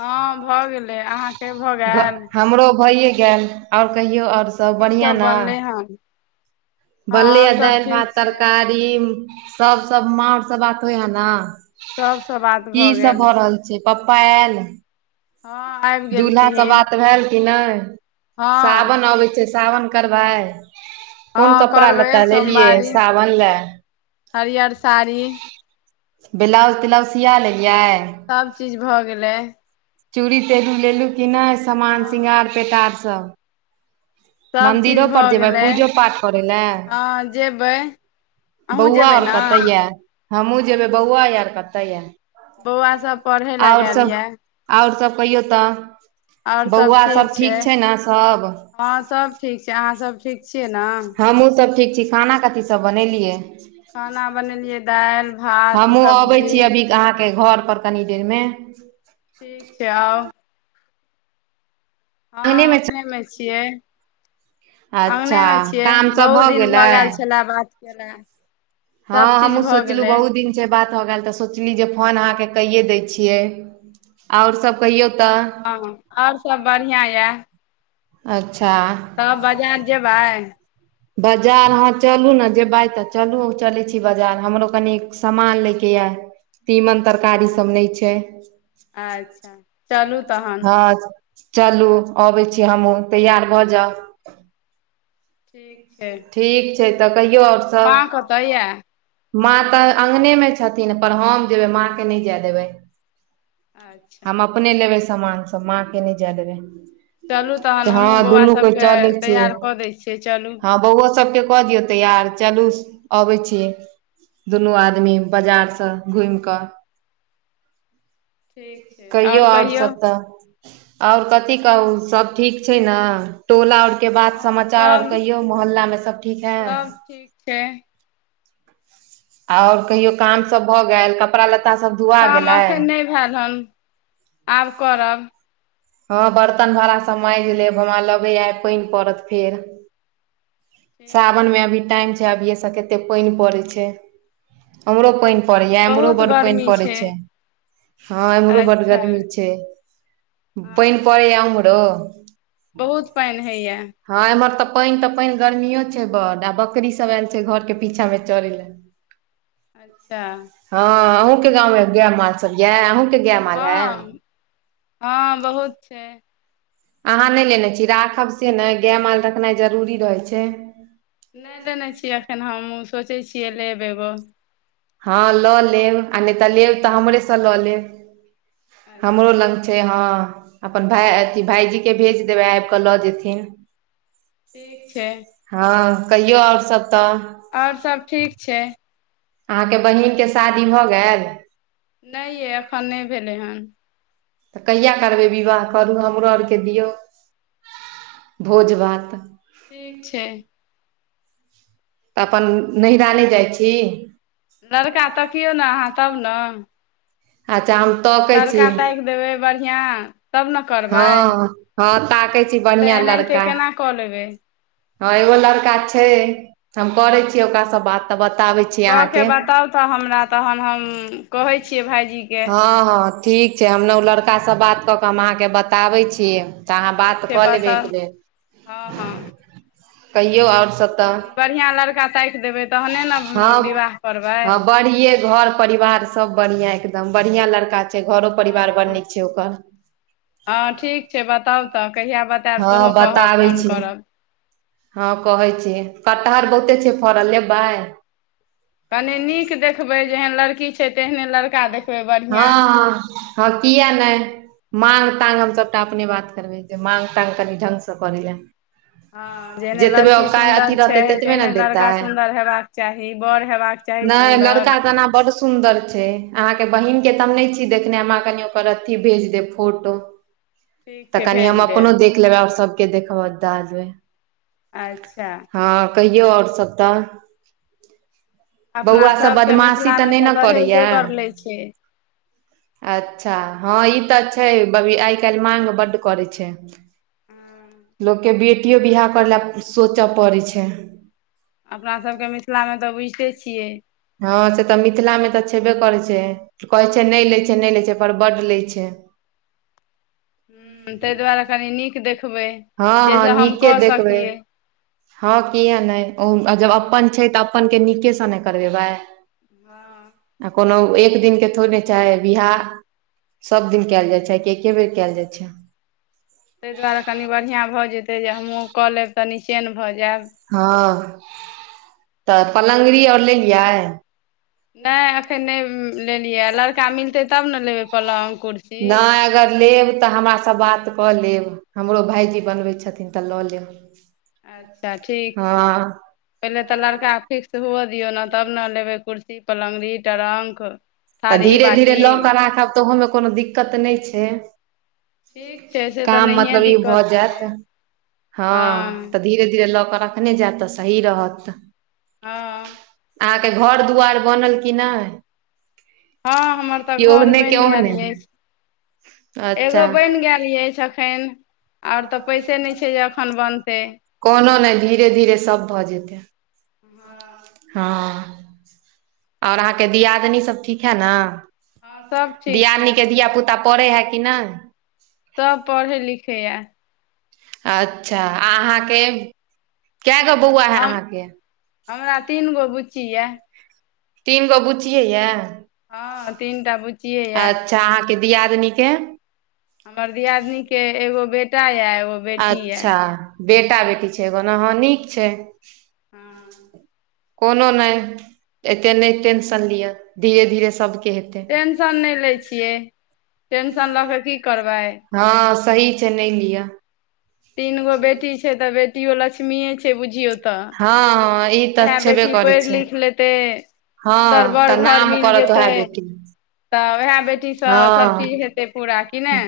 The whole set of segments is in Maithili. हँ भऽ गेलै अहाँके भऽ गेल हमरो भइए गेल आओर कहियऔ आओर सब की बढ़िआँ न बनलै हन हँ बनलय आओर सब दालि भात ठीक छै तरकारी की सब सब माँ आर बात होयहै ने सबसँ बात की गेल सब भऽ रहल छै से पप्पा आयल हँ आबि दुल्हा स गेलखिन बात भेल कि नहि हँ सावन अबै छै सावन करबै कोन हँ कपड़ा करबै लत्ता लेलियै साावन लए हरिअर साड़ी ब्लाउज़ तेलाउज सिआ लेलियै सब चीज भ गेलै चूड़ी तेरू लेलु कि नहि सामान हँ श्रृंगार पेटारसभ। सब मन्दिरो चीज पर भऽ जेबै गेलै पूजो पाठ करै लए? हँ जेबै अहूँ बौआ जेबै आर ने कत यए हमहुँ जेबै बौआ आर कत य बौआ सभ पढ़े लए गेल ये आओर सभ कहियौ आओर तऽ बौआ सभ ठीक छै। ने सभ हँं सभ ठीक छै। अहाँ सभ ठीक छियै ने हमहूँ सभ ठीक छी। खाना कथीसभ बनेलियै? खाना बनेलियै दालि भात हमहु अबै सब्जी छी अभी आहाँके घर पर कनी देरमे ठीक छै। आउ हँ अंगने मे अंगनेमे छियै अच्छा अंगनेमे छियै काम सब बहुत दिन भऽ गेलै गेल छलय बात केला सभ हँ चीज हमहुं भऽ सोचलु गेलै बहुत दिन जे बात हो गेल तऽ सोचली जे फोन अहाँके कहि दैय छियै आऔर सभ कहियो तऽ हँ और सभ बढ़िया य‌ए अच्छा तब बजार जेबै? बाजार आहाँ चलू ने जेबै तऽ चलू चलै छी। बाजार हमरो कनि सामान लैके यऽ तीमन तरकारी सभ नहि छै। अच्छा चलू तहन हँ चलू अबै छी हमहुँ तैयार भऽ जाउ ठीक छै। ठीक छै। तऽ कहियौ आओर सब माँ कतऽ यए माँ तऽ अगंनेमे छथिन। पर हम जेबै माँके नहि जाय देबै अच्छा हम अपने लेबै सामान सभ माँ के नहि जाय देबै। चलू तहन तऽ हँ हमहुँ बौआ दुनू कोइ सभके चलै छियै तैयार कऽ दै छियै चलू हँ बौओ सभके कऽ दियौ तैयार चलू अबै छियै दुनू आदमी बाजारसँ घुमि कऽ ठीक छै। आओर कहियौ? और कथी कहू सभ ठीक छै। ने टोला और के बात हँ समाचार आर सभ कहि मोहल्ला मे सभ ठीक है? सभ ठीक छै। आऔर कहियो काम सभ भए गेल कपड़ा लत्ता सभ काम एखन नहि भेल हन आब करब हँ बर्तन भाड़ाँ माँजि लेब हमरा लगै आ पानि पड़त फेर ठीक सावन छै मे अभी टाईम छै। अभियएसँ कते पानि पड़ै छै। हमरो पानि पड़ै या एम्हरो बहुत बड्ड पानि गर्मी पड़े छै। हँ एम्हरो बड अच्छा गर्मी छै। पानि हँ पड़ैय उमहरो? बहुत पानि होइए हँ एमहर तऽ पानि तऽ पानि गर्मियो छै। बड आ बकरी सभ आयल छै। घर के पीछा में चरे ले [inaudible] अच्छा हँ आहूँके गाँव मे गाय माल सभ यए अहूँके गाय माल है हँ हँ बहुत छै। आहाँ नहि लेने छी राखब से ने गाय माल रखनाइ जरूरी रहै छै। नहि लेने छियै। एखन हम सोचै छियै। लेब एगो हँ लऽ लेब आ नहि तऽ लेब तऽ हमरेसँ लऽ लेब हमरो अच्छा लग छै। हँ अपन भय अथी भाईजीके भेज देबै आबिक लऽ जेथिन ठीक छै। हँ कहियो आओर सभ तऽ और सब ठीक छै अहाँके बहिनके शादी भऽ गेल नहि यइ एखन नहि भेलैहन तऽ कहिया करबै विवाह करू हमरो आरके दियौ भोज भात ठीक छै तऽ अपन नैहरा नहि जाइ छी लड़का तकियौ ने अहाँ तब ने अच्छा हम तकै लड़का छी ताकि देबै बढ़िआँ तब ने करबै हँ हँ ताकै छी नहि तऽ बढ़िआँ एनाहितै लड़का केना कऽ लेबै हँ एगो लड़का छै हम करे छियै ओकरा से बात तऽ बताबै छी कऽ अहाँके के बताउ तऽ हमरा तहन हम कहै छियै भाइजीके हाँ ठीक छै हम ने ओ लड़का सँ बात कऽ कऽ हम अहाँके बताबै छी तऽ अहाँ ठीक बात छै कऽ लेबै एक बताउ बेर हँ हँ कहियौ आओर सब त कनि बढ़िआँ लड़का ताकि देबै तहने ने हं विवाह करबै हं बढ़िये घर परिवार सब बढ़िया एकदम बढ़िया लड़का छै घरो परिवार बड़ हँ नीक छै ओकर हँ ठीक छै बताउ तऽ कहिया बतायब हँ सेहो कहब बताबै फोन छियै करब हँ कहै छी कटहर बहुते छै फड़ल लेबै कने नीक देखबे जेहन लड़की छै तेहने लड़का देख हँ हँ हँ किया नहि माङ्ग तांगर हम सभटा अपने बात करबै जे माङग ताङंग कनि ढङ्गसँ करै लए हँ जेहने जतबे लड़की ओक अथी सुन्दर छै रहतै ततबे ने तेहने देतै लड़का सुन्दर हेबाक चाही बड़ हेबाक चाही नइ लड़का सुन्दर एना बड सुन्दर छै अहाँ बहिन के त हम नहि छी देखने हमाँ कनि ओकर अथी भेज दे फोटो ठीक त छै कनि हम भेज अपनो देब देख लेबै ओर सबके देखब दाय देबै अच्छा हँ कहियौ आओर सभ तऽ अपना बौआ सब सभके बदमाशी तऽ मिथिलामे नहि त ने करैया दहेजे बर ले छै अच्छा हँ ई तऽ छै अभी आइ काल्हि मांग बड्ड करै छै लोकके बेटियो बियाह करय लए सोचे पड़ै छै अपना सबके मिथिलामे तऽ बुझिते छियै हँ से तऽ मिथिलामे तऽ छेबे करै छै कहैत छै नहि लैत छै नहि लैत छै पर बड्ड लैत छै ह ते दुआरे कनी नीक देखबै हँ हँ जाहिसँ हम नीके कऽ देखबै सकियै हँ किए नहि ओ जब हँ अपन छै तऽ अपने नीके सँ नहि करबेबै हँ आ कोनो एक दिन के थोड़े चाहे विियाह सब दिन कयल जाइ छै कि एके बेर कयल जाइ छै ताहि दुआरे कनि बढ़िया भ जेतै जे हमहूँ क लेब त नीसचेन भ जायब हँ त पलंगड़ी ओर लेलियै न एखन न लेलियै लड़का मिलतै तब ने लेबै पलंग कुर्सी नहि अगर लेब तऽ हमरा त बात क लेब हमरो भाायजी बनबै छथिन त ल अच्छा लेब ठीक छै हँ पहिले तऽ लड़का फिक्स हुअ दियऔ ने तब ने लेबे कुर्सी पल्गडी ट्रंक थारी बाटी त ओहो मे कोनो दिक्कत नहि छै ठीक छै से तऽ काम नहिए मतलब ई भ दिक्कत जायत छै हँ त धीरे धीरे लऽ क रखने जायत तऽ सही रहत हँ के घर दुआर बनल की नहि? हँ हमर तऽ कि घर ओहने के बनि ओहने गेल अछि। अच्छा एगो बनि गेल अछि अखन। आओर तऽ पैसे नहि छै। जे एखन बनतै कोनो नहि धीरे धीरे सभ भऽ जेतै हँ हँ ओर अहाँके दियादनी सभ ठीक है ने? हँ सभ ठीक दियादनी छै के धिया पुता पढ़े है कि न? सभ पढ़ै लिखैए। अच्छा अहाँके केगो बौआ है हम अहाँके? हमरा तीन गो बुच्ची य। तीन गो बुचिये यै। हँ तीन टा बुच्चिए अच्छा यए अहाँ के दियादिनी के? हमर दियादिन के एगो बेटा य ओ अच्छा बेटा बेटी छै, एगोना ह नीक छै। हँ कोनो नहि एते नहि टेंशन लिअ धीरे धीरे सभके हेतै। टेंशन नहि लै छियै। टेंशन लऽ कऽ की करबै। हँ सही छै, नहि लिअ। तीन गो बेटी छै। तऽ बेटियो लक्ष्मीए छै। से बुझियौ त हँ हँ ई उएह तऽ छेबे बेटी करै पढ़ छै लिख लेतै। सुन्दर हँ बड़ तऽ घर नाम मिल करत जेयतै। ओएह बेटी त उएह बेटी सँ हँ सभचीज हेतै पूरा कि नहि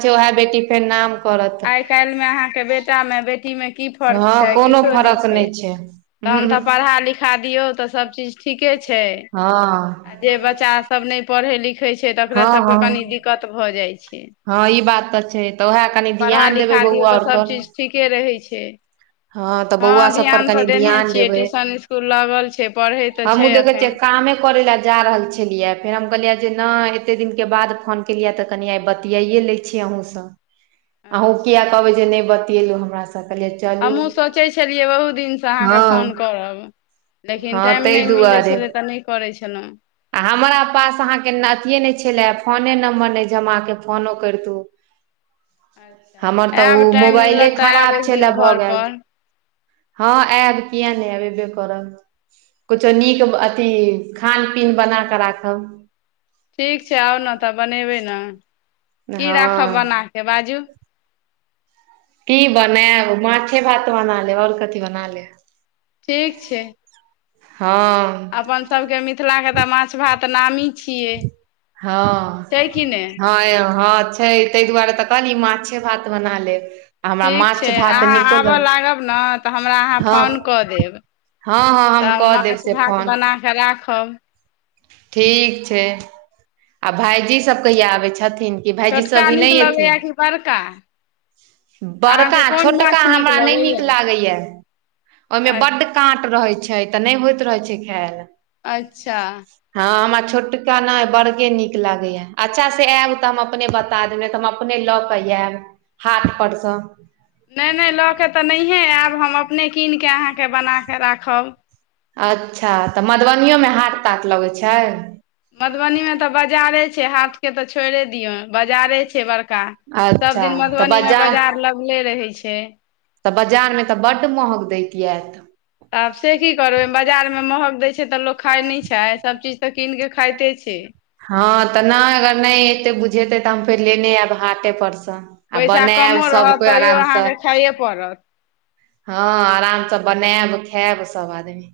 वएह बेटी फेर नाम करत आइ काल्हि में अहाँके बेटा में बेटी में की फर्क हँ छै। कोनो किछो नहि फरक छै। हूँ, तहन हूँ, त पढ़ा लिखा खा दियौ त सभ चीज ठीके छै। हँ जे बच्चा सभ नहि पढ़ै लिखै छै। तकरा हँ सभके हँ कनी दिक्कत भऽ जाइ छै। हँ ई बात तऽ छै तऽ उएह कनि ध्यान देबै बौआ आर पर के रहै छै तऽ बौआ हँ, सब पर ध्यान तऽ कनि देने ध्यान छियै, देबै ट्यूशन इस्कुल लागल छै, पढ़ै तऽ छै एखन। करे ले जा रहल छलियै, फेर हम कहलियै जे न, एते दिनके बाद फोन केलियै तऽ कनि आइ बतिया ले। छी अहूँ सभ। [inaudible] अहाँ की कहबै जे नहि बतियेलहुँ हमरासँ तऽ? हमहुँ सोचै छलियै बहुत दिन सँ हँ अहाँके फोन करब लेकिन हँ टाइम ताहि नहि मिलै दुआरे छलै तऽ नहि करै छलहुँ। आ हमरा पास अहाँक अथिए नहि छलै फोन नम्बर, ने जमा कऽ फोनो करतो। अच्छा, आयब ओ टाइम मोबाइले मिलत तऽ आयब खराब एक छलए दिन भऽ घर गेल पर। हँ आयब किए न आब एबे करब कुछो नीक अथी खान पीन बना कऽ राखब। ठीक छै। आउ ने तऽ बनेबै ने की राखब हँ बनाके बाजू की बना माछ भात बना ले आओर कथी बना ले? ठीक छै। हँ अपन सभके मिथिला के तऽ माछ भात नामी छियै हँ छै कि नहि हँ हँ छै तऽ दुआरे तऽ कहली, माछ भात बना लेब। आ हमरा ठीक छै। माछ भात अहाँ नीको आबऽ लग लागब ने तऽ हमरा अहाँ हँ फोन कऽ देब। हँ हँ हम तब कऽ देब माछ से भात फोन बना क राखब ठीक छै। आ भाइजी सभ कहिया आबै छथिन कि भाईजी छोटका सबी नीक नहि एथि लगैए कि बड़का बड़का अहाँके कोन छोटका माछ नीक हमरा नहि नीक लगैए लागैए ओहिमे बड काँट रहै छै। त नहि होइत रहै छै खायल अच्छा हँ, हमरा छोटका नहि, बड़गे नीक लागैए। अच्छा से आयब तऽ हम अपने बता। दम तऽ हम अपने लऽ केऽ आयब हाट परसँ। नहि नहि, लऽ कऽ तऽ नहिए आयब, हम अपने कीन कऽ अहाँकेँ बना कऽ राखब। अच्छा, तऽ मधुबनीमे हाट ताट लगैत छै? मधुबनी मे तऽ बाजारे छै। हाट के तऽ छोड़े दियौ बाजारे छै। बड़का का सभ अच्छा दिन तऽ मधुबनी मे बाजार लगले रहै छै। तऽ बाजार मे तऽ बड महग दयके यत त आब से की करबै बाजार मे महग दै छै। त लोक खाय न छै। सभ चीज तऽ कीन के खाइते छै। हँ तऽ नहि अगर नहि एते बुझेतै तऽ हम फेर लेने आयब हाटे परसँ आ पैसा बनायब कमो सभ रहत कोइ तैयो आराम सँ अहाँके खाइए पड़त हँ आराम से बनायब खायब सभ आदमी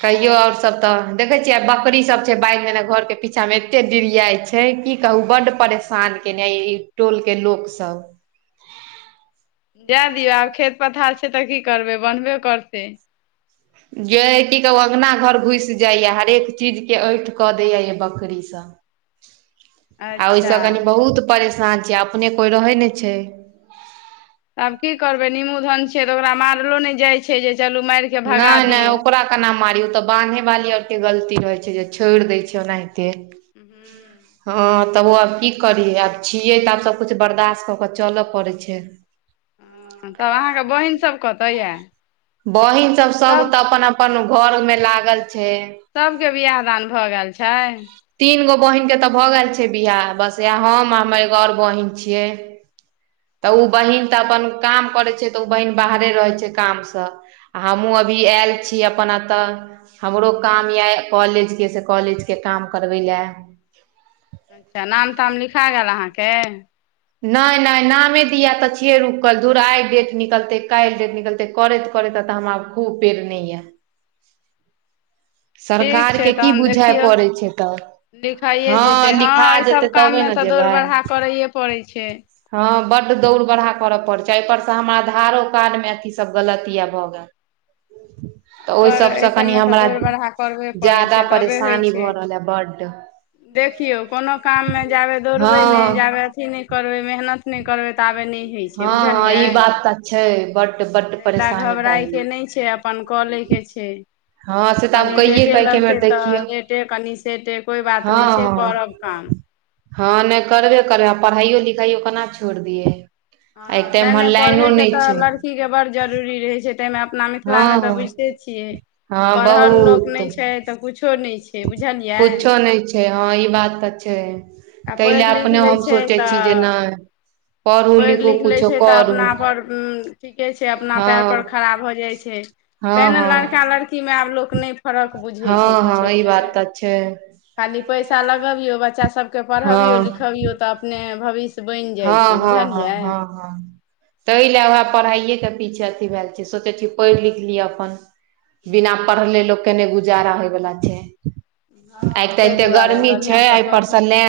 कहियो आओर सभ तऽ देखै छियै आ बकरी सभी छै। बाइि जेने घरके पीछा मे एते डिरियाइत छै। छै, की कहू बड परेशान केने ई टोल के लोक सभ दए दियौ आब खेत पथार छै। त की करबै बनबे करतै जे की कहू अंगना घर घुस जाइया हरेक चीज के ऐठ कऽ दया य बकरी आ अच्छा ओहिसँ कनी बहुत परेशान छीये अपने कोई रहै ने छै। आब की करबै नीमू धन छियै त ओकरा मारलो न जाइ छै। जे चलू मार न न ओकरा केना मारियौ त बान्हे वाली आर के गलती रहै छै। जे छोड़ि दै छै। ओनाहिते हू हँ तब ओ आब की करियी आब छियै तऽ आब सभकिछु बर्दाश्त कऽ कऽ चलऽ पड़ैत छै। हँ, तब अहाँ के बहिन सभ कत य? बहिन सभ, सभ तऽ अपन अपन घर में लागल छै। सभके बिआह दान भऽ गेल छै? तीन गो बहिन के तऽ भऽ गेल छै। बिहाराह बस इह हम हमर एगो आओर बहिन छियै तऽ ओ अच्छा बहिन तऽ अपन काम करै छै। तऽ ओ बहिन बाहरे रहै छै। कामसँ आ हमहहुँ अभी आयल छी अप एतऽ। हमरो काम यए कॉलेजके से कॉलेजके काम करबै लए अच्छा नाम ताम लिखा गेल अहाँके? नहि नहि नामे दिया तऽ छियै रुकल। दूर आइ डेट निकलतै काल्हि डेट निकलतै करैत करैत तऽ हमरा खूब पेड़ नहि यऽ ठीक छै सरकारके की तहन बुझइ देखियौ पड़ैत छै। तब लिखाइए जेतै हँ एहिसभ तबे काममे ने तऽ दौड़ जेबै बरहा करैए पड़ै छै। हँ बड्ड दौड़ बड़हा करय पड़ै छै। एहिपर से हमर आधारो कार्ड मे अथी सब गलत आ भऽ गेल तऽ [inaudible] ओहि बड़ सबसँ एहि कनि सभमे तऽ हमरा दौड़ि बढ़हा करबे पड़ै ज्यादा छै। तबे होइ परेशानी छै। भऽ रहल है बड्ड देखियौ कोनो काममे जाबे दौड़बै हँ नहि जाबै करबै मेहनत नहि करबै तऽ आबे नहि होइ छै। हँ हँ बुझलियै ई बात तऽ छै बड्ड बड्ड ला परेशानी भऽ घबरायके गेल नहि छै। अपन कऽ लै के छै। हँ से तऽ आब कनि कहिये लेटे कहिके एक लगतै बेर तऽ देखियौ लेटे कनि सेटे कोइ बात हँ नहि छै। हँ करब काम हँ नहि करबे करब आ पढ़ाइयो लिखाइयो केना छोड़ि दियै। आ तऽ इम्हर लाइनो नहि छै। ठीक के बड्ड जरूरी रहै छै। ताहिमे अपना हँ मिथिलामे तऽ हँ बुझिते छियै हँ पढ़ल लोक नहि बहुत छै। तऽ किछो नहि छै। बुझलियै? कुछो नहि छै, हँ ई बात तऽ छै। आ ता पढ़ि लए लिख अपने लै हम सोचै छी जे नहि पढ़ू पढ़ लिखू लिख ले कुछो छै तऽ करू अपना पर उठ के छै, अपना पैर हँ पर खड़ा हो जे। तै हँ लड़का हँ लड़की मे आब लोक नहि फरक बुझै छै। हँ हँ ई किछोके बात तऽ छै खाली पैसा लगबियो बच्चा सब के हँ पढ़बियो लिखबियो तऽ अपने भविष्य बनि हँ जाइ छै हँ हँ बुझलियै हँ हँ ताहि लए उएह पढ़ाइएके पीछ अथी भेलए छै सोचै छी पढ़ि लिख लिअ अपन बिना पढ़ले लोक के नहि गुजारा होय बला छै आइ हँ तऽ ताहि एते दुआरे गर्मी छै बढ़िआँसँ आइ पर सँ पढ़ू लेन